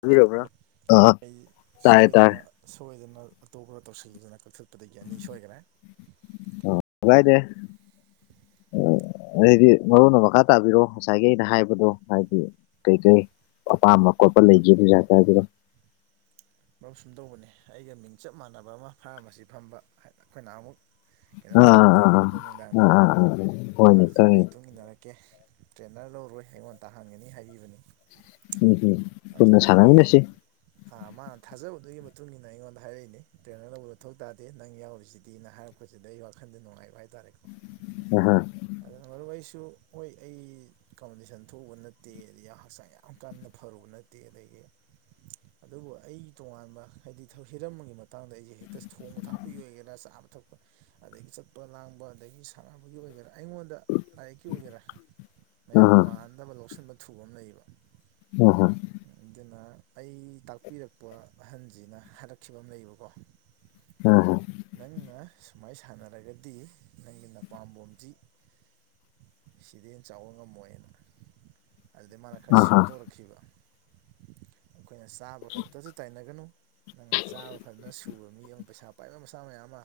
ꯇꯥꯕꯤꯔꯕ꯭ꯔꯥ hello ꯑꯥ ꯑꯩ ꯇꯥꯔꯦ ꯇꯥꯔꯦ ꯁꯣꯏꯗꯅ ꯁꯣꯏꯗꯅ ꯑꯇꯣꯞꯄꯗ ꯇꯧꯁꯤꯜꯂꯨꯗꯅ ꯀꯛꯊꯠꯄꯗꯒꯤ ꯑꯅꯤ ꯁꯣꯏꯈꯔꯦ ꯑ ꯀꯥꯏꯗꯦ ꯑꯩꯗꯤ ꯃꯔꯣꯟꯅ ꯃꯈꯥ ꯇꯥꯕꯤꯔꯣ ꯉꯁꯥꯏꯒꯤ ꯑꯩꯅ ꯍꯥꯏꯕꯗꯣ ꯍꯥꯏꯗꯤ ꯀꯩꯀꯩ ꯑꯄꯥꯝꯕ ꯈꯣꯠꯄ ꯂꯩꯖꯦꯕꯖꯥ ꯍꯥꯏꯇꯥꯗꯨꯗ ꯃꯔꯨꯞꯁꯨꯝ ꯇꯧꯕꯅꯤ ꯑꯩꯒ ꯃꯤꯡ ꯆꯞ ꯃꯥꯟꯅꯕ ꯑꯃ ꯐꯥꯔꯃꯥꯁꯤ ꯐꯝꯕ ꯑꯩꯈꯣꯏꯅ ꯑꯃꯨꯛ ꯀꯩꯅꯣꯝ ꯑꯥ ꯑꯥ ꯑꯥ ꯑꯥ ꯆꯥꯃꯤꯟꯅꯈꯤꯕꯗꯣ ꯑꯥ ꯅꯨꯡꯗꯥꯡꯗ ꯑꯥ ꯑꯥ ꯑꯥ ꯍꯣꯏꯅꯦ ꯃꯥꯁꯨ ꯋꯥꯔꯤ ꯈꯪꯉꯤꯅꯦ ꯇꯨꯡꯃꯤꯟꯅꯔꯛꯀꯦ ꯀꯦ ꯇ꯭ꯔꯦꯅꯔ ꯂꯧꯔꯣꯏ ꯑꯩꯉꯣꯟ ꯇꯥꯍꯟꯒꯅꯤ ꯍꯥꯏꯕꯤꯕꯅꯤ ꯎꯝ ꯎꯝ ꯑꯗꯨ ꯄꯨꯟꯅ ꯃꯥꯒꯤ ꯁꯥꯟꯅꯃꯤꯟꯅꯁꯤ ꯃꯥ ꯊꯥꯖꯕꯗꯨꯒꯤ ꯃꯇꯨꯡ ꯏ ꯃꯇꯨꯡꯏꯟꯅ ꯑꯩꯉꯣꯟꯗ ꯍꯥꯏꯔꯛꯏꯅꯦ ꯇ꯭ꯔꯦꯅꯔ ꯂꯧꯕ ꯃꯊꯧ ꯇꯥꯗꯦ ꯅꯪ ꯌꯥꯎꯔꯤꯁꯤꯗꯤꯅ ꯍꯥꯏꯔꯛꯄ ꯑꯩꯈꯣꯏꯁꯤꯗ ꯑꯩ ꯋꯥꯈꯟꯗ ꯅꯨꯡꯉꯥꯏꯕ ꯍꯥꯏꯇꯥꯔꯦ ꯎ ꯍ ꯑꯗꯨꯅ ꯃꯔꯨ ꯑꯩꯁꯨ ꯍꯣꯏ ꯑꯩ ꯀꯝꯄꯤꯇꯤꯁꯟ ꯊꯣꯛꯎꯕ ꯅꯠꯇꯦ ꯑꯗꯨꯩ ꯍꯛꯆꯥꯡ ꯌꯥꯝ ꯀꯟꯅ ꯐꯔꯨꯕ ꯅꯠꯇꯦ ꯗꯦ ꯑꯗꯒꯤ ꯑꯗꯨꯕꯨ ꯑꯩ ꯇꯣꯉꯥꯟꯕ ꯍꯥꯏꯗꯤ ꯍꯤꯔꯝ ꯑꯃꯒꯤꯒꯤ ꯃꯇꯥꯡꯗ ꯑꯩꯁꯦ ꯍꯦꯛꯇ ꯊꯣꯡꯕ ꯊꯥꯛꯄꯒꯤ ꯑꯣꯏꯒꯦꯔꯥ ꯆꯥꯕ ꯊꯛꯄ ꯑꯗꯒꯤ ꯆꯠꯄ ꯂꯥꯡꯕ ꯑꯗꯒꯤ ꯁꯥꯟꯅꯕꯒꯤ ꯑꯣꯏꯒꯦꯔꯥ ꯑꯩꯉꯣꯟꯗ ꯂꯥꯏꯔꯤꯛꯀꯤ ꯑꯣꯏꯒꯦꯔꯥ ꯑꯍꯥ ꯃꯌꯥꯝꯒ ꯃꯥꯟꯅꯗꯕ ꯂꯧꯁꯤꯟꯕ ꯊꯨꯕ ꯑꯃ ꯂꯩꯌꯦꯕ ꯑꯣ ꯍ ꯑꯗꯨꯅ ꯑꯩ ꯇꯥꯛꯄꯤꯔꯛꯄ ꯑꯍꯟꯁꯤꯅ ꯍꯥꯏꯔꯛꯈꯤꯕ ꯑꯃ ꯂꯩꯕꯀꯣ ꯑ ꯍꯣ ꯅꯪꯅ ꯁꯨꯃꯥꯏ ꯁꯥꯟꯅꯔꯒꯗꯤ ꯅꯪꯒꯤ ꯅꯄꯥꯝꯕꯣꯝꯁꯤ ꯁꯤꯗ ꯆꯥꯎꯕ ꯉꯝꯃꯣꯏꯅ ꯑꯗꯨꯗꯩ ꯃꯥꯅ ꯈꯔ ꯑꯍꯥ ꯁꯦꯝꯗꯣꯔꯛꯈꯤꯕ ꯑꯩꯈꯣꯏꯅ ꯆꯥꯕ ꯈꯛꯇꯁꯨ ꯇꯥꯏꯅꯒꯅꯨ ꯅꯪꯅ ꯆꯥꯕ ꯐꯖꯅ ꯁꯨꯕ ꯃꯤ ꯑꯃ ꯄꯩꯁꯥ ꯄꯥꯏꯕ ꯃꯁꯥ ꯃꯌꯥꯝ ꯑꯃ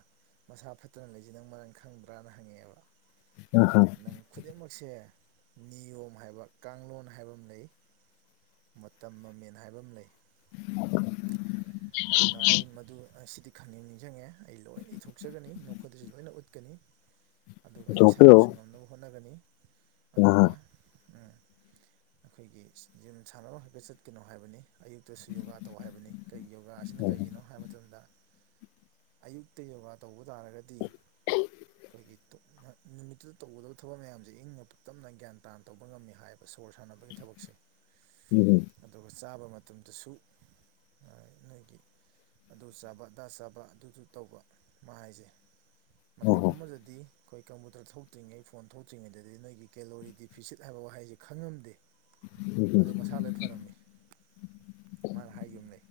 ꯃꯁꯥ ꯐꯠꯇꯅ ꯂꯩꯖꯤ ꯅꯪ ꯃꯔꯝ ꯈꯪꯗ꯭ꯔꯥꯅ ꯍꯪꯉꯛꯑꯦꯕ ꯑꯥ ꯍꯥ ꯅꯪ ꯈꯨꯗꯤꯡꯃꯛꯁꯦ ꯅꯤꯌꯣꯝ ꯍꯥꯏꯕ ꯀꯥꯡꯂꯣꯟ ꯍꯥꯏꯕ ꯑꯃ ꯂꯩ ꯃꯇꯝ ꯃꯃꯦꯟ ꯍꯥꯏꯕ ꯑꯃ ꯂꯩ [unintelligible] ꯑꯗꯨꯅ ꯑꯩ ꯃꯗꯨ ꯑ ꯁꯤꯗꯤ ꯈꯪꯅꯤꯡ ꯅꯤꯡꯖꯡꯉꯛꯑꯦ ꯑꯩ ꯂꯣꯏꯅ ꯏꯊꯣꯛꯆꯒꯅꯤ ꯅꯈꯣꯏꯗꯁꯨ ꯂꯣꯏꯅ ꯎꯠꯀꯅꯤ ꯑꯗꯨꯒ ꯑꯩ ꯄꯨꯊꯣꯛꯄꯤꯔꯛꯎ ꯏꯁꯥꯃꯛꯁꯨ ꯉꯝꯅꯕ ꯍꯣꯠꯅꯒꯅꯤ ꯑꯍꯥ ꯑꯗꯨꯒ ꯎꯝ ꯑꯩꯈꯣꯏꯒꯤ ꯖꯤꯝ ꯁꯥꯟꯅꯕ ꯈꯛꯇ ꯆꯠꯀꯅꯣ ꯍꯥꯏꯕꯅꯤ ꯑꯌꯨꯛꯇ ꯇꯧ ꯍꯥꯏꯕꯅꯤ ꯀꯩ ꯌꯣꯒꯥꯁꯤꯅ ꯑꯍꯥ ꯀꯩꯒꯤꯅꯣ ꯍꯥꯏꯕ ꯃꯇꯝꯗ ꯑꯌꯨꯛꯇ ꯌꯣꯒꯥ ꯇꯧꯕ ꯇꯥꯔꯒꯗꯤ ꯑꯩꯈꯣꯏꯒꯤ ꯇꯨ ꯅꯨꯃꯤꯠꯇꯨꯗ ꯇꯧꯒꯗꯕ ꯊꯕꯛ ꯃꯌꯥꯝꯁꯦ ꯏꯪꯅ ꯇꯞꯅ ꯒ꯭ꯌꯥꯟ ꯇꯥꯅ ꯇꯧꯕ ꯉꯝꯃꯤ ꯍꯥꯏꯕ ꯁꯣꯔ ꯁꯥꯟꯅꯕꯒꯤ ꯊꯕꯛꯁꯦ [unintelligible] ꯎꯝ ꯍꯨꯝ ꯑꯗꯨꯒ ꯆꯥꯕ ꯃꯇꯝꯗꯁꯨ ꯑ ꯅꯣꯏꯒꯤ ꯑꯗꯨ ꯆꯥꯕ ꯑꯗꯥ ꯆꯥꯕ ꯑꯗꯨꯁꯨ ꯇꯧꯕ ꯃꯥ ꯍꯥꯏꯁꯦ ꯃꯇꯝ ꯑꯍꯥ ꯑꯃꯗꯗꯤ ꯑꯩꯈꯣꯏ ꯀꯝꯄꯨꯇꯔ ꯊꯣꯛꯇ꯭ꯔꯤꯉꯩ ꯐꯣꯟ ꯊꯣꯛꯇ꯭ꯔꯤꯉꯩꯗꯗꯤ ꯅꯣꯏꯒꯤ ꯀꯦꯂꯣꯔꯤ ꯗꯤꯐꯤꯁꯤꯠ ꯍꯥꯏꯕ ꯋꯥꯍꯩꯁꯤ ꯈꯪꯉꯝꯗꯦ ꯎꯝ ꯑꯗꯨ ꯃꯁꯥ ꯂꯣꯏ ꯐꯔꯝꯃꯤ ꯃꯥꯅ ꯍꯥꯏꯒꯤꯝ ꯂꯩ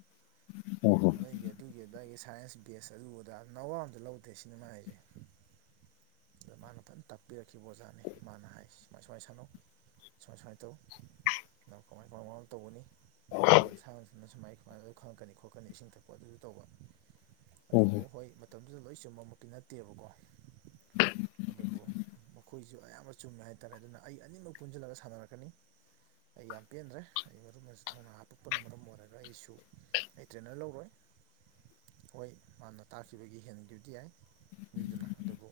ꯑꯍꯥ ꯅ ꯅꯣꯏꯒꯤ ꯑꯗꯨꯒꯤ ꯑꯗꯥꯒꯤ ꯁꯥꯏꯟꯁ ꯕꯦꯁ ꯑꯗꯨ ꯑꯗꯥ ꯅꯋꯥ ꯑꯃꯇ ꯂꯧꯗꯦ ꯁꯤꯅꯦ ꯃꯥ ꯍꯥꯏꯁꯦ ꯑꯗ ꯃꯥꯅ ꯐꯖꯅ ꯇꯥꯛꯄꯤꯔꯛꯈꯤꯕ ꯑꯣꯖꯥꯅꯤ ꯃꯥꯅ ꯍꯥꯏ ꯁꯨꯃꯥꯏ ꯁꯨꯃꯥꯏ ꯁꯥꯟꯅꯧ ꯁꯨꯃꯥꯏ ꯁꯨꯃꯥꯏꯅ ꯇꯧ ꯅꯪ ꯀꯃꯥꯏ ꯀꯃꯥꯏ ꯋꯥꯝ ꯑꯞ ꯇꯧꯒꯅꯤ ꯅꯪ ꯉ ꯑꯗꯨꯅ ꯁꯨꯃꯥꯏ ꯁꯨꯃꯥꯏꯅ ꯑꯗꯨ ꯈꯪꯉꯛꯀꯅꯤ ꯈꯣꯠꯀꯅꯤ ꯏꯁꯤꯡ ꯊꯛꯄ ꯑꯗꯨꯁꯨ ꯇꯧꯕ ꯑꯗꯨꯕꯨ ꯑꯍꯥ ꯍꯣꯏ ꯃꯇꯝꯗꯨꯗ ꯂꯣꯏ ꯆꯨꯝꯕꯃꯛꯇꯤ ꯅꯠꯇꯦꯕꯀꯣ ꯑꯗꯨꯕꯨ ꯃꯈꯣꯏꯁꯨ ꯑꯌꯥꯝꯕ ꯆꯨꯝꯃꯦ ꯍꯥꯏꯇꯥꯔꯦ ꯑꯗꯨꯅ ꯑꯩ ꯑꯅꯤꯃꯛ ꯄꯨꯟꯁꯤꯜꯂꯒ ꯁꯥꯟꯅꯔꯛꯀꯅꯤ ꯑꯩ ꯌꯥꯝ ꯄꯦꯟꯗ꯭ꯔꯦ ꯑꯩ ꯃꯔꯨꯞꯅꯖꯨ ꯊꯧꯅꯥ ꯍꯥꯞꯄꯨ ꯄꯅ ꯃꯔꯝ ꯑꯣꯏꯔꯒ ꯑꯩꯁꯨ ꯑꯩ ꯇ꯭ꯔꯦꯅꯔ ꯂꯧꯔꯣꯏ ꯍꯣꯏ ꯃꯥꯅ ꯇꯥꯈꯤꯕꯒꯤ ꯍꯦꯟꯒꯤꯕꯗꯤ ꯌꯥꯏ ꯃꯤꯗꯨꯅ ꯑꯗꯨꯕꯨ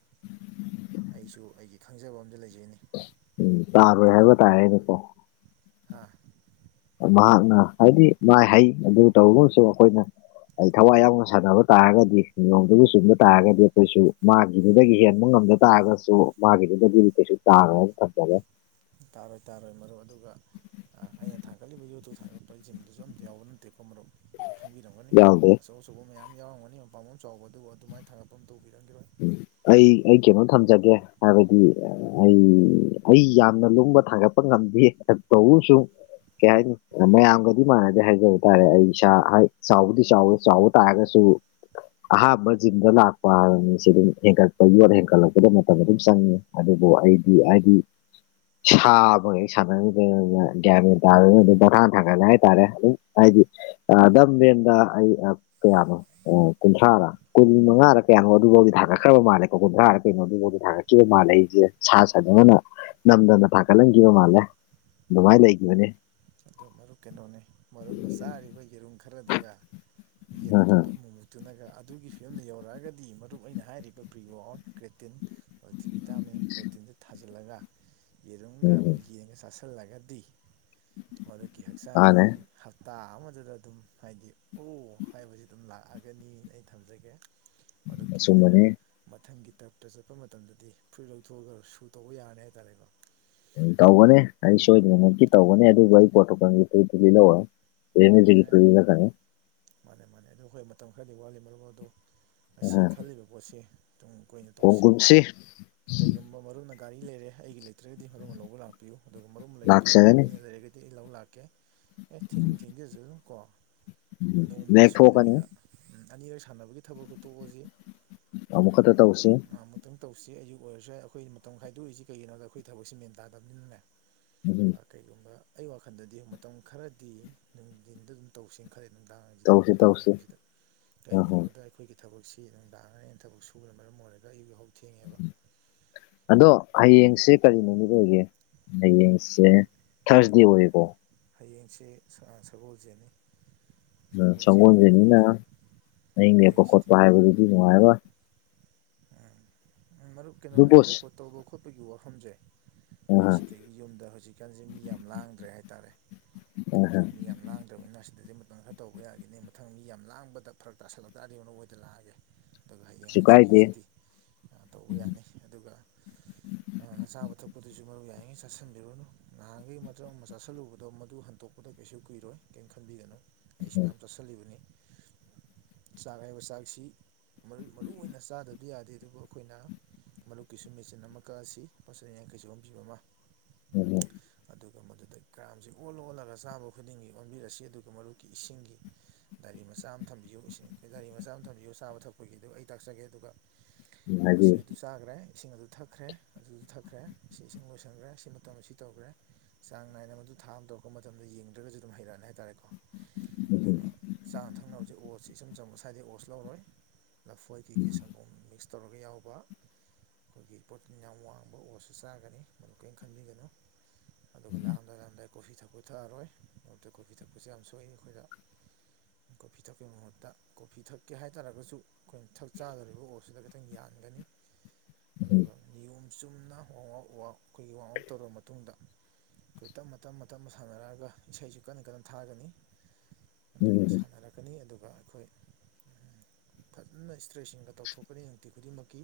ꯑꯩꯁꯨ ꯑꯩꯒꯤ ꯈꯪꯖꯕ ꯑꯝꯗ ꯂꯩꯖꯩꯅꯤ ꯎꯝ ꯇꯥꯔꯣꯏ ꯍꯥꯏꯕ ꯇꯥꯔꯦꯅꯦꯀꯣ ꯍꯥꯥ ꯃꯍꯥꯛꯅ ꯍꯥꯏꯕꯗꯤ ꯃꯥꯏ ꯍꯩ ꯑꯗꯨ ꯇꯧꯔꯒꯁꯨ ꯑꯩꯈꯣꯏꯅ ꯑꯩ ꯊꯋꯥꯏ ꯌꯥꯎꯅ ꯁꯥꯟꯅꯕ ꯇꯥꯔꯒꯗꯤ ꯅꯤꯌꯣꯝꯗꯨꯒ ꯆꯨꯝꯕ ꯇꯥꯔꯒꯗꯤ ꯑꯩꯈꯣꯏꯁꯨ ꯃꯥꯒꯤꯗꯨꯗꯒꯤ ꯍꯦꯟꯕ ꯉꯝꯗ ꯇꯥꯔꯒꯁꯨ ꯃꯥꯒꯤꯗꯨꯗꯗꯤ ꯀꯩꯁꯨ ꯇꯥꯔꯣꯏꯅ ꯊꯝꯖꯒꯦ ꯇꯥꯔꯣꯏ ꯇꯥꯔꯣꯏ ꯃꯔꯨꯞ ꯑꯗꯨꯒ ꯑꯥ ꯑꯩꯅ ꯊꯥꯒꯠꯂꯤꯕ ꯌꯨꯇꯨ ꯊꯥꯒꯠꯄ ꯖꯤꯝꯗꯨꯁꯨ ꯑꯝꯇ ꯌꯥꯎꯕ ꯅꯠꯇꯦꯀꯣ ꯃꯔꯨꯞ ꯈꯪꯕꯤꯔꯝꯒꯅꯤ ꯌꯥꯎꯗꯦ ꯑꯆꯧ ꯑꯆꯧꯕ ꯃꯌꯥꯝ ꯌꯥꯎꯔꯝꯒꯅꯤ ꯃꯄꯥꯝꯕꯣꯝ ꯆꯥꯎꯕ ꯑꯗꯨꯕꯨ ꯑꯗꯨꯃꯥꯏꯅ ꯊꯥꯒꯠꯄ ꯑꯃꯇ ꯎꯕꯤꯔꯝꯈꯤꯔꯣꯏ ꯑꯩ ꯑꯩ ꯀꯩꯅꯣ ꯊꯝꯖꯒꯦ ꯍꯥꯏꯕꯗꯤ ꯑꯩ ꯑꯩ ꯌꯥꯝꯅ ꯂꯨꯝꯕ ꯊꯥꯡꯒꯠꯄ ꯉꯝꯗꯦ ꯑ ꯇꯧꯕꯑꯃꯁꯨꯝ ꯀꯩ ꯍꯥꯏꯅꯤ ꯃꯌꯥꯝꯒ ꯑꯗꯨ ꯃꯥꯟꯅꯗꯦ ꯍꯥꯏꯖꯕ ꯇꯥꯔꯦ ꯑꯩ ꯏꯁꯥ ꯆꯥꯎꯕꯨꯗꯤ ꯆꯥꯎꯋꯦ ꯆꯥꯎꯕ ꯇꯥꯔꯒꯁꯨ ꯑꯍꯥꯥꯟꯕ ꯖꯤꯝꯗ ꯂꯥꯛꯄ ꯍꯥꯏꯗꯤ ꯁꯤ ꯑꯗꯨꯝ ꯍꯦꯟꯒꯠꯄ ꯌꯣꯠ ꯍꯦꯟꯒꯠꯂꯛꯄꯗ ꯃꯇꯝ ꯑꯗꯨꯝ ꯆꯪꯉꯤ ꯑꯗꯨꯕꯨ ꯑꯩꯗꯤ ꯍꯥꯏꯗꯤ ꯁꯥ ꯑꯃꯒ ꯍꯦꯛ ꯁꯥꯟꯅꯔꯨꯗꯅ ꯒ꯭ꯌꯥ ꯒ꯭ꯌꯥꯟ ꯃꯦꯟ ꯇꯥꯗꯗꯅ ꯑꯗꯨꯝ ꯄꯪꯊꯥꯡ ꯊꯥꯡꯒꯠꯂꯦ ꯍꯥꯏꯇꯥꯔꯦ ꯑꯗꯨꯝ ꯍꯥꯏꯗꯤ ꯑꯥ ꯗꯝꯕꯦꯟꯗ ꯑꯩ ꯑꯞ ꯀꯌꯥꯅꯣ ꯑꯣ ꯀꯨꯟꯊ꯭ꯔꯥꯔꯥ ꯀꯣꯟ ꯃꯉꯥꯔꯥ ꯀꯌꯥꯅꯣ ꯑꯗꯨꯕꯥꯎꯗꯤ ꯊꯥꯒꯠꯈ꯭ꯔꯕ ꯃꯥꯜꯂꯦꯀꯣ ꯀꯨꯟꯊ꯭ꯔꯥꯔ ꯀꯩꯅꯣꯐꯥꯎꯗ ꯊꯥꯒꯠꯈꯤꯕ ꯃꯥꯜꯂꯦ ꯑꯩꯁꯦ ꯁꯥ ꯁꯟꯗꯧꯅ ꯅꯝꯗꯅ ꯊꯥꯒꯠꯍꯟꯈꯤꯕ ꯃꯥꯜꯂꯦ ꯑꯗꯨꯃꯥꯏꯅ ꯂꯩꯈꯤꯕꯅꯤ ꯑꯗꯨ ꯃꯔꯨꯞ ꯀꯩꯅꯣꯅꯤ ꯃꯔꯨꯝꯅ ꯆꯥꯔꯤꯕ ꯌꯦꯔꯨꯝ ꯈꯔꯗꯨꯒ ꯌꯦꯟ ꯎꯝ ꯎꯝ ꯑꯄꯨꯠꯄ ꯑꯃꯨꯛ ꯃꯨꯛ ꯑꯗꯨꯨꯅꯒ ꯑꯗꯨꯒꯤ ꯐꯤꯕꯝꯗꯨ ꯌꯧꯔꯛꯑꯒꯗꯤ ꯃꯔꯨꯞ ꯑꯩꯅ ꯍꯥꯏꯔꯤꯕ ꯄ꯭ꯔꯤꯋꯥꯛ ꯑꯥꯎꯠ ꯀ꯭ꯔꯦꯇꯤꯟ ꯑꯜꯇꯤꯚꯤꯇꯥꯃꯤꯟ ꯄ꯭ꯔꯣꯇꯤꯟꯗꯨꯦ ꯊꯥꯖꯤꯜꯂꯒ ꯌꯦꯔꯨꯝꯒ ꯎꯝ ꯎꯝ ꯑꯃꯨꯛ ꯌꯦꯡꯉ ꯆꯥꯁꯤꯜꯂꯒꯗꯤ ꯃꯗꯨꯀꯤ ꯍꯛꯆꯥꯡ ꯃꯥꯅꯦ ꯑꯁꯤ ꯍꯞꯇꯥ ꯑꯃꯗꯨꯗ ꯑꯗꯨꯝ ꯍꯥꯏꯗꯤ ꯑꯣ ꯍꯥꯏꯕꯁꯤ ꯑꯗꯨꯝ ꯂꯥꯛꯑꯒꯅꯤꯅ ꯑꯩ ꯊꯝꯖꯒꯦ ꯑꯗꯨ ꯀ ꯑꯗꯨꯒ ꯑꯆꯨꯝꯕꯅꯦ ꯃꯊꯪꯒꯤ ꯇꯔꯞꯇ ꯆꯠꯄ ꯃꯇꯝꯗꯗꯤ ꯐꯨꯔꯤꯠ ꯂꯧꯊꯣꯛꯑꯒ ꯁꯨ ꯇꯧꯕ ꯌꯥꯔꯅꯤ ꯍꯥꯏꯇꯥꯔꯦꯀꯣ ꯎꯝ ꯇꯧꯕꯅꯦ ꯑꯩ ꯁꯣꯏꯗꯅꯅꯀꯤ ꯇꯧꯕꯅꯦ ꯑꯗꯨꯕꯨ ꯑꯩ ꯄꯣꯇꯣꯀꯗꯤꯍꯔ ꯑꯦꯅꯦꯁꯤꯒꯤ ꯊꯣꯛ ꯑꯦ ꯏꯅ ꯀꯅꯤ ꯃꯥꯅꯦ ꯃꯥꯅꯦ ꯑꯗꯨ ꯑꯩꯈꯣꯏ ꯃꯇꯝ ꯈꯔꯗꯤ ꯋꯥꯠꯂꯤ ꯃꯔꯝ ꯑꯗ ꯉꯁꯤ ꯈꯜꯂꯤꯕ ꯄꯣꯠꯁꯤ ꯇꯨꯡ ꯀꯣꯏꯅ ꯇꯧꯁꯤ ꯈꯣꯡꯒꯨꯞꯁꯤ ꯀꯩꯒꯨꯝꯕ ꯃꯔꯨꯞꯅ ꯒꯥꯔꯤ ꯂꯩꯔꯦ ꯑꯩꯒꯤ ꯂꯩꯇ꯭ꯔꯒꯗꯤ ꯃꯔꯨꯅ ꯂꯧꯕ ꯂꯥꯛꯄ ꯄꯤꯌꯨ ꯑꯗꯨꯒ ꯃꯔꯨꯝ ꯂꯩꯇ꯭ꯔꯦ ꯂꯥꯛꯆꯒꯅꯤ ꯑꯩꯅ ꯂꯩꯔꯒꯩꯗꯤ ꯑꯩ ꯂꯧ ꯂꯥꯛꯀꯦ ꯑꯦ ꯊꯤꯡ ꯊꯦꯡꯖꯁꯨ ꯑꯗꯨꯝ ꯀꯣ ꯅꯣꯡꯃꯒꯤ ꯂꯦꯛꯊꯣꯛꯀꯅꯤ ꯁꯣꯏꯗꯕꯤꯗ ꯑꯅꯤꯔꯛ ꯁꯥꯟꯅꯕꯒꯤ ꯊꯕꯛꯛꯇꯨ ꯇꯣꯛꯑꯁꯤ ꯑꯃꯨꯛꯈꯛꯇ ꯇꯧꯁꯤ ꯈꯤꯇꯪ ꯇꯧꯁꯤ ꯑꯌꯛ ꯑꯣꯏꯔꯁꯨ ꯑꯩꯈꯣꯏ ꯃꯇꯝ ꯈꯥꯏꯗꯣꯛꯏꯁꯤ ꯀꯩꯒꯤꯅꯣꯗ ꯑꯩꯈꯣꯏ ꯊꯕꯛꯁꯤꯦ ꯃꯦꯟ ꯇꯥꯗꯕꯅꯤꯅꯅꯦ ꯎꯝ ꯀꯩꯒꯨꯝꯕ ꯑꯩ ꯋꯥꯈꯜꯗꯗꯤ ꯃꯇꯝ ꯈꯔꯗꯤ ꯅꯨꯡꯊꯤꯟꯗ ꯑꯗꯨꯝ ꯇꯧꯁꯤ ꯈꯔꯦ ꯅꯨꯡꯗꯥꯡꯁꯤꯗ ꯇꯧꯁꯤ ꯅꯨꯡꯗꯥꯡ ꯇꯧꯁꯤ ꯋꯥꯏꯔꯝꯁꯤꯗ ꯍꯣꯏ ꯍꯣꯏ ꯀꯩꯒꯤꯅꯣꯗ ꯑꯩꯈꯣꯏꯒꯤ ꯊꯕꯛꯁꯤ ꯑꯗꯨꯝ ꯂꯥꯡꯉꯅꯤꯅ ꯊꯕꯛ ꯁꯨꯕꯅ ꯃꯔꯝ ꯑꯣꯏꯔꯒ ꯑꯌꯨꯛ ꯍꯧꯛ ꯊꯦꯡꯉꯦꯕ ꯑꯗꯣ ꯍꯌꯦꯡꯁꯦ ꯀꯔꯤ ꯅꯨꯃꯤꯠ ꯑꯣꯏꯒꯦ ꯍꯌꯦꯡꯁꯦ ꯊꯥꯔꯁꯗꯦ ꯑꯣꯏꯌꯦꯀꯣ ꯍꯌꯦꯡꯁꯦ ꯁꯒꯣꯜꯁꯦꯟꯅꯤ ꯁꯒꯣꯜꯁꯦꯟ ꯁꯪꯒꯣꯜꯁꯦꯟꯅꯤꯅ ꯑꯣꯏꯕꯅꯤꯅ ꯑꯍꯤꯡ ꯂꯦꯛꯞꯄ ꯈꯣꯠꯄ ꯍꯌꯦꯡꯁꯤꯗꯤ ꯍꯥꯏꯕꯗꯨꯗꯤ ꯅꯨꯡꯉꯥꯏꯔꯣꯏ ꯎꯝ ꯃꯔꯨꯞ ꯑꯗꯨ ꯀꯩꯅꯣꯅꯤ ꯕꯣꯁ ꯔꯦꯀꯣꯔꯠ ꯇꯧꯕ ꯈꯣꯠꯄꯒꯤ ꯋꯥꯐꯝꯁꯦ ꯑꯩ ꯑꯥ ꯁꯤꯗꯒꯤ ꯌꯨꯝꯗ ꯍꯧꯖꯤꯛꯀꯥꯟꯁꯦ ꯃꯤ ꯌꯥꯝ ꯂꯥꯡꯗ꯭ꯔꯦ ꯍꯥꯏꯇꯥꯔꯦ ꯑꯥ ꯑꯗꯨꯅ ꯃꯤ ꯌꯥꯝ ꯂꯥꯡꯗ꯭ꯔꯕꯅꯤꯅ ꯁꯤꯗꯗꯤ ꯃꯇꯝ ꯈꯔ ꯇꯧꯕ ꯌꯥꯈꯤꯅꯤ ꯃꯊꯪ ꯃꯤ ꯌꯥꯝ ꯂꯥꯡꯕꯗ ꯐꯔꯛ ꯇꯥꯁꯜꯂꯛꯇꯥꯗꯤꯅꯣ ꯑꯣꯏꯣꯏꯗ ꯂꯥꯛꯑꯒꯦ ꯑꯗꯨꯒ ꯍꯌꯦꯡ ꯀꯩꯁꯨ ꯀꯥꯏꯗꯦ ꯍꯪꯆꯤꯀꯤꯁꯤꯗꯤ ꯇꯧꯕ ꯌꯥꯅꯤ ꯑꯗꯨꯒ ꯆꯥꯕ ꯊꯛꯄꯗꯨꯁꯨ ꯃꯔꯨ ꯌꯥꯏꯔꯤꯉꯩ ꯆꯥꯁꯤꯟꯕꯤꯔꯨꯅꯨ ꯅꯍꯥꯟꯈꯩ ꯃꯇꯝꯛ ꯑꯃ ꯆꯥꯁꯤꯜꯂꯨꯕꯗꯣ ꯃꯗꯨ ꯍꯟꯇꯣꯛ ꯈꯨꯗ ꯀꯩꯁꯨ ꯀꯨꯏꯔꯣꯏ ꯀꯩꯝ ꯈꯟꯕꯤꯒꯅꯨ ꯑꯩꯁꯨ ꯎꯝ ꯃꯌꯥꯝ ꯆꯥꯁꯤꯜꯂꯤꯕꯅꯤ ꯆꯥꯛ ꯍꯥꯏꯕ ꯆꯥꯛꯁꯤ ꯃꯔꯨ ꯑꯣꯏꯅ ꯆꯥꯗꯕꯗꯤ ꯌꯥꯗꯦ ꯑꯗꯨꯕꯨ ꯑꯩꯈꯣꯏꯅ ꯃꯔꯨꯞꯛꯀꯤꯁꯨ ꯃꯦꯆꯤꯟ ꯑꯃ ꯀꯛꯑꯁꯤ ꯃꯆꯤꯟ ꯌꯥꯡꯈꯩꯁꯨ ꯑꯣꯝꯕꯤꯕ ꯑꯃ ꯎ [inaudible] ꯑꯗꯨꯒ ꯃꯗꯨꯗ ꯀ꯭ꯔꯥꯝꯁꯤ ꯑꯣꯜꯂ ꯑꯣꯜꯂꯒ ꯆꯥꯕ ꯈꯨꯗꯤꯡꯒꯤ ꯑꯣꯟꯕꯤꯔꯁꯤ ꯑꯗꯨꯒ ꯃꯔꯨꯞꯀꯤ ꯏꯁꯤꯡꯒꯤ ꯗꯥꯏꯔꯤ ꯃꯆꯥ ꯑꯃ ꯊꯝꯕꯤꯌꯨ ꯏꯁꯤꯡ ꯑꯩꯈꯣꯏ ꯗꯥꯔꯤ ꯃꯆꯥ ꯑꯃ ꯊꯝꯕꯤꯌꯨ ꯆꯥꯕ ꯊꯛꯄꯒꯤꯗ ꯑꯩ ꯇꯥꯛꯆꯒꯦ ꯑꯗꯨꯒ ꯎꯝ ꯃꯁꯤ ꯍꯥꯏꯕꯤꯌꯨ ꯑꯗꯨ ꯆꯥꯈ꯭ꯔꯦ ꯏꯁꯤꯡ ꯑꯗꯨ ꯊꯛꯈ꯭ꯔꯦ ꯑꯗꯨꯗ ꯊꯛꯈ꯭ꯔꯦ ꯁꯤ ꯏꯁꯤꯡ ꯂꯣꯏꯁꯟꯈ꯭ꯔꯦ ꯁꯤ ꯃꯇꯝ ꯑꯁꯤ ꯇꯧꯈ꯭ꯔꯦ ꯆꯥꯡ ꯅꯥꯏꯅ ꯃꯗꯨ ꯊꯥ ꯑꯃ ꯇꯧꯔꯛꯄ ꯃꯇꯝꯗ ꯌꯦꯡꯗ꯭ꯔꯒꯁꯨ ꯑꯗꯨꯝ ꯍꯩꯔꯛꯑꯅꯤ ꯍꯥꯏꯇꯥꯔꯦꯀꯣ ꯎꯝ ꯎꯝ ꯑꯗꯨꯒ ꯆꯥꯅ ꯊꯛꯅꯕꯁꯦ ꯑꯣꯁꯁꯤ ꯏꯆꯝ ꯆ ꯁ꯭ꯋꯥꯏꯗꯒꯤ ꯑꯣꯁ ꯂꯧꯔꯣꯏ ꯂꯐꯣꯏ ꯀꯤ ꯁꯪꯒꯣꯝ ꯃꯤꯛꯁ ꯇꯧꯔꯒ ꯌꯥꯎꯕ ꯑꯩꯈꯣꯏꯒꯤ ꯄ꯭ꯔꯣꯇꯤꯟ ꯌꯥꯝ ꯋꯥꯡꯕ ꯑꯣꯔꯁꯨ ꯆꯥꯒꯅꯤ ꯃꯗꯨ ꯀꯔꯤꯝ ꯈꯟꯕꯤꯒꯅꯨ ꯑꯗꯨꯒ ꯂꯥꯛꯑꯝꯗꯥꯏ ꯂꯥꯛꯝꯗꯥꯏ ꯀꯣꯐꯤ ꯊꯛꯄ ꯊꯛꯑꯔꯣꯏ ꯑꯇ ꯀꯣꯐꯤ ꯊꯛꯄꯁꯦ ꯌꯥꯝ ꯁꯣꯛꯏ ꯑꯩꯈꯣꯏꯗ ꯀꯣꯐꯤ ꯊꯛꯄꯒꯤ ꯃꯍꯨꯠꯇ ꯀꯣꯐꯤ ꯊꯛꯀꯦ ꯍꯥꯏꯇꯥꯔꯒꯁꯨ ꯑꯩꯈꯣꯏ ꯊꯛ ꯆꯥꯗꯧꯔꯤꯕ ꯑꯣꯠꯁꯤꯗ ꯈꯤꯇꯪ ꯌꯥꯟꯒꯅꯤ ꯎꯝ ꯎꯝ ꯑꯗꯨꯒ ꯅꯤꯌꯣꯝ ꯆꯨꯝꯅ ꯋꯥ ꯑꯥꯎꯠ ꯑꯩꯈꯣꯏꯒꯤ ꯋꯥꯡ ꯑꯥꯎꯠ ꯇꯧꯔꯕ ꯃꯇꯨꯡꯗ ꯑꯩꯈꯣꯏ ꯇꯞꯅ ꯇꯞꯅ ꯇꯞꯅ ꯁꯥꯟꯅꯔꯛꯑꯒ ꯏꯁꯩꯁꯨ ꯀꯟꯅ ꯀꯟꯅ ꯊꯥꯒꯅꯤ ꯑꯗꯨꯒ ꯎꯝ ꯁꯥꯟꯅꯔꯛꯀꯅꯤ ꯑꯗꯨꯒ ꯑꯩꯈꯣꯏ ꯐꯖꯅ ꯇ꯭ꯔꯦꯁꯤꯡꯒ ꯇꯧꯊꯣꯛꯀꯅꯤ ꯅꯨꯡꯇꯤ ꯈꯨꯗꯤꯡꯃꯛꯀꯤ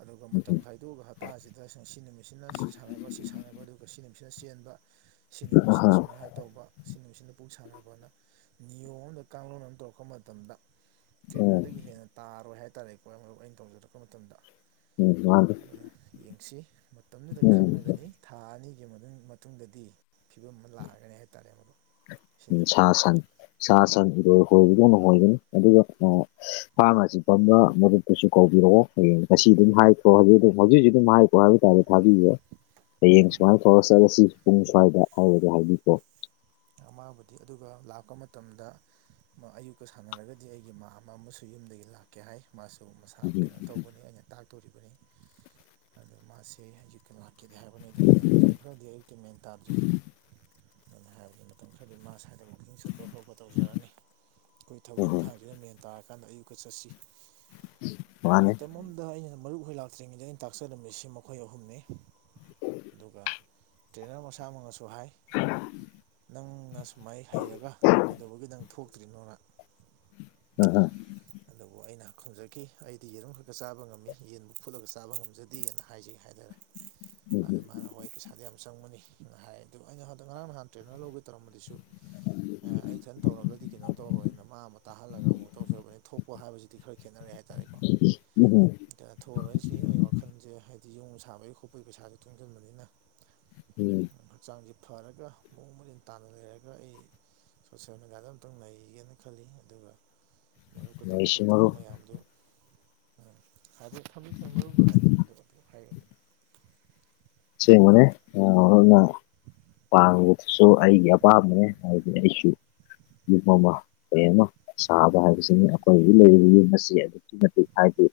ꯑꯗꯨꯒ ꯃꯇꯝ ꯎꯝ ꯑꯗꯨꯒ ꯍꯞꯇꯥꯁꯤꯗ ꯁꯤ ꯅꯨꯃꯤꯠꯁꯤꯅ ꯁꯤ ꯁꯥꯟꯅꯕ ꯁꯤ ꯁꯥꯟꯅꯕ ꯑꯗꯨꯒ ꯁꯤ ꯅꯨꯃꯤꯠꯁꯤꯅ ꯆꯦꯟꯕ ꯁꯤꯅꯦꯃꯤꯁꯤꯅ ꯑꯍꯥ ꯁꯨꯥꯏ ꯍꯥꯏꯦ ꯇꯧꯕ ꯁꯤ ꯅꯨꯡꯁꯤꯅ ꯄꯨꯛ ꯁꯥꯟꯅꯔꯄꯅ ꯅꯤꯌꯣꯝ ꯑꯃꯝꯗ ꯀꯥꯡꯂꯣꯟ ꯑꯃ ꯇꯧꯔꯛꯄ ꯃꯇꯝꯗ ꯎꯝ ꯇꯦꯅꯔꯗꯒꯤ ꯍꯦꯟꯅ ꯇꯥꯔꯣꯏ ꯍꯥꯏꯇꯥꯔꯦꯀꯣ ꯃꯔꯨꯞ ꯑꯩꯅ ꯇꯧꯖꯔꯛꯄ ꯃꯇꯝꯗ ꯎꯝ ꯃꯥꯗꯤ ꯑꯗꯨꯅ ꯌꯦꯡꯁꯤ ꯃꯇꯝꯗꯨꯗ ꯈꯪꯉꯒꯅꯤ ꯊꯥ ꯑꯅꯤꯒꯤ ꯃꯇꯨꯡꯗꯗꯤ ꯐꯤꯕꯝ ꯑꯃ ꯂꯥꯛꯑꯒꯅꯤ ꯍꯥꯏꯇꯥꯔꯦ ꯃꯗꯨ ꯎ ꯁꯤꯅꯤ ꯁꯥ ꯁꯟ ꯁꯥ ꯁꯟ ꯏꯔꯣꯏ ꯍꯣꯏꯕꯗꯧꯅꯉꯣꯏꯒꯅꯤ ꯑꯗꯨꯒ ꯐꯔꯝꯃꯥꯁꯤ ꯐꯝꯕ ꯃꯔꯨꯞ ꯀꯁꯨ ꯀꯧꯕꯤꯔꯛꯑꯣ ꯍꯌꯦꯡ ꯉꯁꯤ ꯑꯗꯨꯝ ꯍꯥꯏꯈ꯭ꯔꯣ ꯍꯧꯖꯤ ꯑꯗꯨꯝ ꯍꯧꯖꯤꯛ ꯍꯧꯖꯤꯛ ꯑꯗꯨꯝ ꯍꯥꯏꯈ꯭ꯔꯣ ꯍꯥꯏꯕ ꯇꯥꯔꯦ ꯊꯥꯕꯤꯦ ꯍꯌꯦꯡ ꯁꯨꯃꯥꯏꯅ ꯐꯧꯔ ꯆꯠꯂꯒ ꯁꯤ ꯄꯨꯡ ꯁ꯭ꯋꯥꯏꯗ ꯍꯥꯏꯔꯒ ꯍꯥꯏꯕꯤꯀꯣ ꯑꯃꯕꯨꯗꯤ ꯑꯗꯨꯒ ꯂꯥꯛꯄ ꯃꯇꯝꯗ ꯑꯌꯨꯛꯇꯀ ꯁꯥꯟꯅꯔꯒꯗꯤ ꯑꯩꯒꯤ ꯃꯥ ꯑꯃ ꯑꯃꯁꯨ ꯌꯨꯝꯗꯒꯤ ꯂꯥꯛꯀꯦ ꯍꯥꯏ ꯃꯥꯁꯨ ꯃꯁꯥ ꯎꯝ ꯀꯩꯅꯣ ꯇꯧꯕꯅꯤ ꯑꯩꯅ ꯇꯥꯛꯇꯣꯔꯤꯕꯅꯤ ꯑꯗꯨꯗ ꯃꯥꯁꯦ ꯑꯌꯨꯛꯀꯤ ꯂꯥꯛꯈꯤꯗꯦ ꯍꯥꯏꯕꯅꯤ ꯑꯗꯨꯝ ꯑꯩꯅ ꯃꯇꯝ ꯈꯔꯗꯤ ꯑꯌꯨꯛꯇꯤ ꯃꯦꯟ ꯇꯥꯗ꯭ꯔꯤ ꯑꯗꯨꯅ ꯍꯥꯏꯕꯗꯤ ꯃꯇꯝ ꯈꯔꯗꯤ ꯃꯥ ꯁ꯭ꯋꯥꯏꯗ ꯃꯀꯤꯡ ꯁꯨꯄ ꯈ꯭ꯔꯣꯕ ꯇꯧꯖꯔꯅꯤ ꯑꯩꯈꯣꯏ ꯍꯣꯏ ꯊꯕꯛ ꯍꯣꯏ ꯏꯪꯈꯥꯡꯁꯤꯗ ꯃꯦꯟ ꯇꯥꯔꯀꯥꯟꯗ ꯑꯌꯨꯛꯛꯇ ꯆꯠꯁꯤ ꯃꯥꯅꯦ ꯃꯇꯝ ꯑꯃꯗ ꯑꯩꯅ ꯃꯔꯨꯞ ꯍ ꯂꯥꯛꯄ ꯇ꯭ꯔꯤꯗ ꯑꯩꯅ ꯇꯥꯛꯆꯔꯝꯃꯤꯁꯤ ꯃꯈꯣꯏ ꯑꯍꯨꯝꯅꯤ ꯑꯗꯨꯒ ꯇ꯭ꯔꯦꯅꯔ ꯃꯁꯥꯃꯛꯅꯁꯨ ꯍꯥꯏ ꯅꯪꯅ ꯁꯨꯃꯥꯏ ꯍꯩꯔꯒ ꯀꯩꯗꯧꯕꯒꯤ ꯅꯪ ꯊꯣꯛꯇ꯭ꯔꯤꯅꯣꯅ ꯎꯝ ꯍꯝ ꯑꯗꯨꯕꯨ ꯑꯩꯅ ꯈꯪꯖꯈꯤ ꯑꯩꯗꯤ ꯌꯦꯔꯨꯝ ꯈꯛꯇ ꯆꯥꯕ ꯉꯝꯃꯤ ꯌꯦꯟꯕꯨ ꯐꯨꯠꯂꯒ ꯆꯥꯕ ꯉꯝꯖꯗ ꯗꯦꯅ ꯍꯥꯏꯖꯩ ꯍꯥꯏꯅꯔꯦ ꯑꯗ ꯎꯝ ꯃꯥꯅ ꯍꯋꯥꯏ ꯄꯩꯁꯥꯗꯤ ꯌꯥꯝ ꯆꯪꯕꯅꯤꯅ ꯍꯥꯏꯌꯦ ꯑꯗꯨ ꯑꯩꯅ ꯍ ꯉꯔꯥꯡ ꯅꯍꯥꯟꯇ꯭ꯔꯦ ꯅ ꯂꯧꯕ ꯇꯧꯔꯝꯝꯕꯗꯁꯨ ꯑꯦ ꯑꯩ ꯁꯟ ꯇꯧꯔꯒꯗꯤ ꯀꯩꯅꯣ ꯇꯧꯔꯣꯏꯅ ꯃꯥ ꯑꯃ ꯇꯥꯍꯜꯂꯒ ꯑꯃꯨꯛ ꯇꯧꯖꯕꯅꯤ ꯊꯣꯛ ꯀꯣ ꯍꯥꯏꯕꯁꯤꯗꯤ ꯈꯔ ꯈꯦꯠꯅꯔꯦ ꯍꯥꯏꯇꯥꯔꯦꯀꯣ ꯎꯝꯍꯨꯝ ꯊꯔꯣꯏꯏꯁꯤ ꯑꯩ ꯋꯥꯈꯜꯁꯦ ꯍꯥꯏꯗꯤ ꯌꯣꯡ ꯁꯥꯕꯒꯤ ꯈꯣꯠꯄꯒꯤ ꯄꯩꯁꯥꯁꯨ ꯇꯨꯡꯁꯤꯟꯕꯅꯤꯅ ꯎꯝ ꯍꯛꯆꯥꯡꯁꯦ ꯐꯔꯒ ꯃꯑꯣꯡ ꯃꯔꯤꯟ ꯇꯥꯅ ꯂꯩꯔꯒ ꯑꯩ ꯁꯣꯁꯦꯜ ꯃꯦꯗꯤꯌꯥꯗ ꯑꯃꯨꯛꯇꯪ ꯂꯩꯒꯦꯅ ꯈꯜꯂꯤ ꯑꯗꯨꯒ ꯃꯗꯨꯀ ꯅꯣꯏꯁꯤ ꯇꯧꯒꯗꯕ ꯊꯕꯛ ꯃꯔꯨꯞ ꯃꯌꯥꯝꯗꯨ ꯎꯝ ꯍꯥꯏꯕꯗꯤ ꯊꯝꯕꯤ ꯊꯝꯃꯨꯅ ꯍꯥꯏꯅꯤꯡꯉꯤꯗꯕ ꯍꯥꯏꯔꯅꯤꯅ ꯁꯤꯦ ꯃꯅꯦꯅ ꯄꯥꯡꯕꯗꯁꯨ ꯑꯩꯒꯤ ꯑꯄꯥꯝꯕꯅꯦ ꯍꯥꯏꯕꯗꯤ ꯑꯩꯁꯨ ꯌꯨꯝ ꯑꯃ ꯀꯔꯤ ꯑꯃ ꯁꯥꯕ ꯍꯥꯏꯕꯁꯤꯅꯤ ꯑꯩꯈꯣꯏꯒꯤ ꯂꯩꯔꯤꯕ ꯌꯨꯝ ꯑꯁꯤ ꯑꯗꯨꯛꯀꯤ ꯃꯇꯤꯛ ꯍꯥꯏꯗꯤ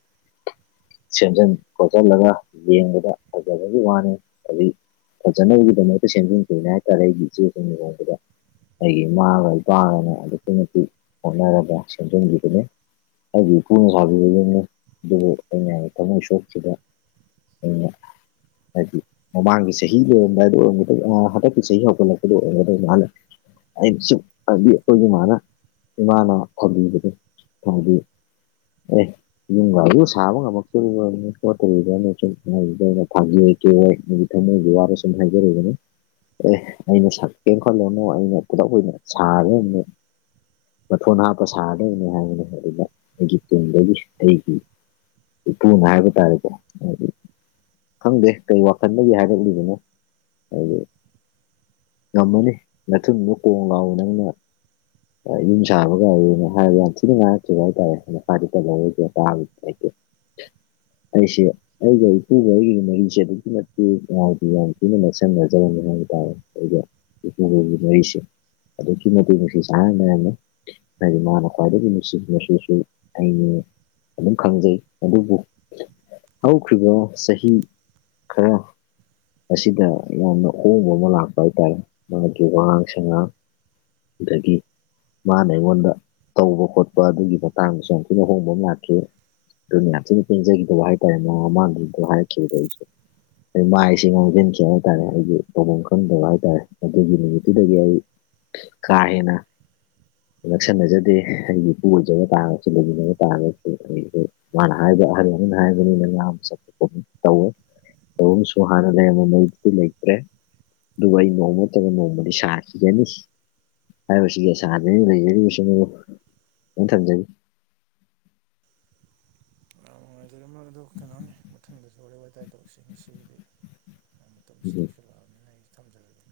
ꯁꯦꯝꯖꯤꯟ ꯈꯣꯠꯆꯜꯂꯒ ꯌꯦꯡꯕꯗ ꯐꯖꯕꯒꯤ ꯋꯥꯅꯤ ꯍꯥꯏꯩ ꯐꯖꯅꯕꯒꯤꯗꯃꯛꯇ ꯁꯦꯝꯖꯤꯟꯗꯣꯏꯅꯦ ꯍꯥꯏꯇꯥꯔꯦ ꯑꯩꯒꯤ ꯏꯆꯦꯈ ꯣꯟꯁꯤꯗ ꯑꯩꯒꯤ ꯏꯃꯥꯒ ꯏꯄꯥꯒꯅ ꯑꯗꯨꯛꯀꯤ ꯃꯇꯤꯛ ꯍꯣꯠꯅꯔꯒ ꯁꯦꯝꯖꯤꯟꯈꯤꯕꯅꯤ ꯑꯩꯒꯤ ꯏꯄꯨꯅ ꯐꯥꯕꯤꯕ ꯌꯦꯅꯤ ꯑꯗꯨꯕꯨ ꯑꯩꯅ ꯊꯃꯣꯏ ꯁꯣꯛꯈꯤꯕꯗ ꯎ ꯍꯥꯏꯗꯤ ꯃꯃꯥꯡꯒꯤ ꯆꯍꯤ ꯂꯣꯏꯔꯝꯗꯥꯏꯗ ꯑꯣꯏꯔꯒꯗ ꯍꯟꯗꯛꯀꯤ ꯆꯍꯤ ꯍꯧꯒꯠꯂꯛꯄꯗ ꯑꯣꯏꯔꯝꯒꯗꯣꯏ ꯃꯥꯅ ꯑꯩꯁꯨ ꯑꯣꯏꯒꯤ ꯃꯥꯅ ꯏꯃꯥꯅ ꯈꯪꯕꯤꯕꯗꯨ ꯈꯪꯕꯤꯌꯨ ꯑꯦ ꯌꯨꯝꯒ ꯑꯗꯨ ꯁꯥꯕ ꯉꯝꯃꯛꯛꯇꯔꯨꯔꯅꯤ ꯈꯣꯠꯇꯗꯅꯤ ꯁꯨꯝꯗ ꯊꯥꯒ ꯀ ꯑꯩꯒꯤ ꯊꯃꯣꯏꯒꯤ ꯋꯥꯕ ꯁꯨꯝ ꯍꯥꯏꯖꯔꯨꯕꯅꯤ ꯑꯦ ꯑꯩꯅ ꯁꯛꯀꯦꯅ ꯈꯜꯠꯂꯨꯅꯨ ꯑꯩꯅ ꯈꯨꯗ ꯑꯣꯏꯅ ꯁꯥꯒꯅꯦ ꯃꯊꯣꯟ ꯍꯥꯞꯄ ꯁꯥꯒꯗꯣꯏꯅꯤ ꯍꯥꯏꯒꯅꯤ ꯑꯗꯨꯗ ꯑꯩꯒꯤ ꯇꯨꯡꯗꯒꯤ ꯑꯩꯒꯤ ꯏꯄꯨꯅ ꯍꯥꯏꯕ ꯇꯥꯔꯦꯀꯣ ꯍꯥꯏꯗꯤ ꯈꯪꯗꯦ ꯀꯩ ꯋꯥꯈꯟꯗꯒꯤ ꯍꯥꯏꯔꯛꯂꯤꯗꯨꯅ ꯍꯥꯏꯗꯤ ꯉꯝꯃꯅꯤ ꯃꯊꯤꯟꯗ ꯀꯣꯡ ꯉꯥꯎ ꯅꯪꯅ ꯌꯨꯝ ꯆꯥꯕꯒꯔꯤꯅꯦ ꯍꯥꯏꯔꯒ ꯌꯥꯝ ꯊꯤꯅ ꯉꯥꯏꯔꯛꯈꯤꯕ ꯍꯥꯏꯇꯥꯔꯦꯄꯥꯗꯤ ꯀꯜꯍꯔꯣꯏꯁꯦ ꯇꯕꯗꯤ ꯂꯩꯇꯦ [inaudible] ꯑꯩꯁꯦ ꯑꯩꯒ ꯏꯄꯨꯒ ꯑꯩꯒꯤ ꯃꯔꯤꯁꯦ ꯑꯗꯨꯛꯀꯤ ꯃꯇꯛ ꯎꯗꯤ ꯌꯥꯝ ꯊꯤꯅ ꯅꯛꯁꯤꯟꯅꯖꯔꯝꯅꯤ ꯍꯥꯏꯕ ꯇꯥꯔꯦ ꯑꯩꯈꯣꯏꯒꯤ ꯏꯄꯨꯒꯤ ꯃꯔꯤꯁꯦ ꯑꯗꯨꯀꯤ ꯃꯇꯠꯇꯁꯤ ꯁꯥꯡ ꯍꯥꯏꯗꯤ ꯃꯥꯅ ꯈ꯭ꯋꯥꯏꯗꯒꯤ ꯅꯨꯡꯁꯤꯁꯨꯁꯨ ꯑꯩꯅ ꯑꯗꯨꯝ ꯈꯪꯖꯩ ꯑꯗꯨꯕꯨ ꯍꯧꯈ꯭ꯈꯤꯕ ꯆꯍꯤ ꯈꯔꯣ ꯑꯁꯤꯗ ꯌꯥꯝꯅ ꯑꯍꯣꯡꯕ ꯑꯃ ꯂꯥꯛꯄ ꯍꯥꯏꯇꯥꯔꯦ ꯃꯥꯒꯤ ꯋꯥꯉꯥꯡ ꯁꯉꯥꯡ ꯑꯗꯒꯤ ꯃꯥꯅ ꯑꯩꯉꯣꯟꯗ ꯇꯧꯕ ꯈꯣꯠꯄ ꯑꯗꯨꯒꯤ ꯃꯇꯥꯡꯗꯁꯨ ꯑꯃꯨ ꯊꯤꯅ ꯍꯣꯡꯕ ꯑꯃ ꯂꯥꯛꯈꯤ ꯑꯗꯨꯅꯤꯌꯥꯝꯁꯨ ꯄꯦꯟꯖꯈꯤꯗꯧꯕ ꯍꯥꯏꯇꯥꯔꯦ ꯃꯃꯥꯡꯒꯤꯗꯣ ꯍꯥꯏꯈꯤꯈꯤꯕꯗꯧꯔꯤꯁꯨ ꯑꯩ ꯃꯥꯏꯁꯤ ꯃꯥꯡꯁꯤꯟꯈꯤꯕ ꯍꯥꯏꯇꯥꯔꯦ ꯑꯩꯒꯤ ꯇꯧꯐꯝ ꯈꯪꯗꯕ ꯍꯥꯏꯇꯥꯔꯦ ꯑꯗꯨꯒꯤ ꯅꯨꯃꯤꯠꯇꯨꯗꯒꯤ ꯑꯩ ꯀꯥꯏꯅ ꯅꯛꯁꯟꯅꯖꯗꯦ ꯑꯩꯒꯤ ꯏꯄꯨ ꯑꯣꯏꯖꯕ ꯇꯥꯔꯒꯁꯨ ꯂꯩꯃꯤꯟꯅꯕ ꯇꯥꯔꯒꯁꯨ ꯑꯩꯁ ꯃꯥꯅ ꯍꯥꯏꯕ ꯑꯍꯜ ꯑꯃꯅ ꯍꯥꯏꯕꯅꯤꯅ ꯆꯄꯣꯠ ꯇꯧꯋꯦ ꯇꯧꯟꯁꯨ ꯍꯥꯏꯥꯟꯅ ꯂꯩꯅ ꯃꯩꯇꯔꯤ ꯂꯩꯇ꯭ꯔꯦ ꯑꯗꯨꯒ ꯑꯩ ꯅꯣꯡꯃ ꯅꯠꯇ꯭ꯔꯒ ꯅꯣꯡꯃꯗꯤ ꯁꯥꯈꯤꯒꯅꯤ ꯍꯥꯏꯕꯁꯤꯒꯤ ꯑꯁꯖꯩ ꯂꯩꯖꯔꯤꯕꯁꯤ ꯑ ꯊꯝꯖꯒꯦ ꯌꯥꯝ ꯅꯨꯡꯉꯥꯏꯖꯔ ꯃꯔ ꯑꯗꯣ ꯀꯩꯅꯣꯅꯤ ꯃꯊꯪꯗꯁꯨ ꯋꯥꯔꯤ ꯋꯥꯇꯥꯏ ꯇꯧꯁꯤ ꯉꯁꯤꯒꯤꯗꯤ ꯃꯇꯝꯁꯤ ꯌꯧꯁꯤꯜꯂꯛꯑꯕꯅꯤꯅ ꯑꯩ ꯊꯝꯖꯔꯒꯦ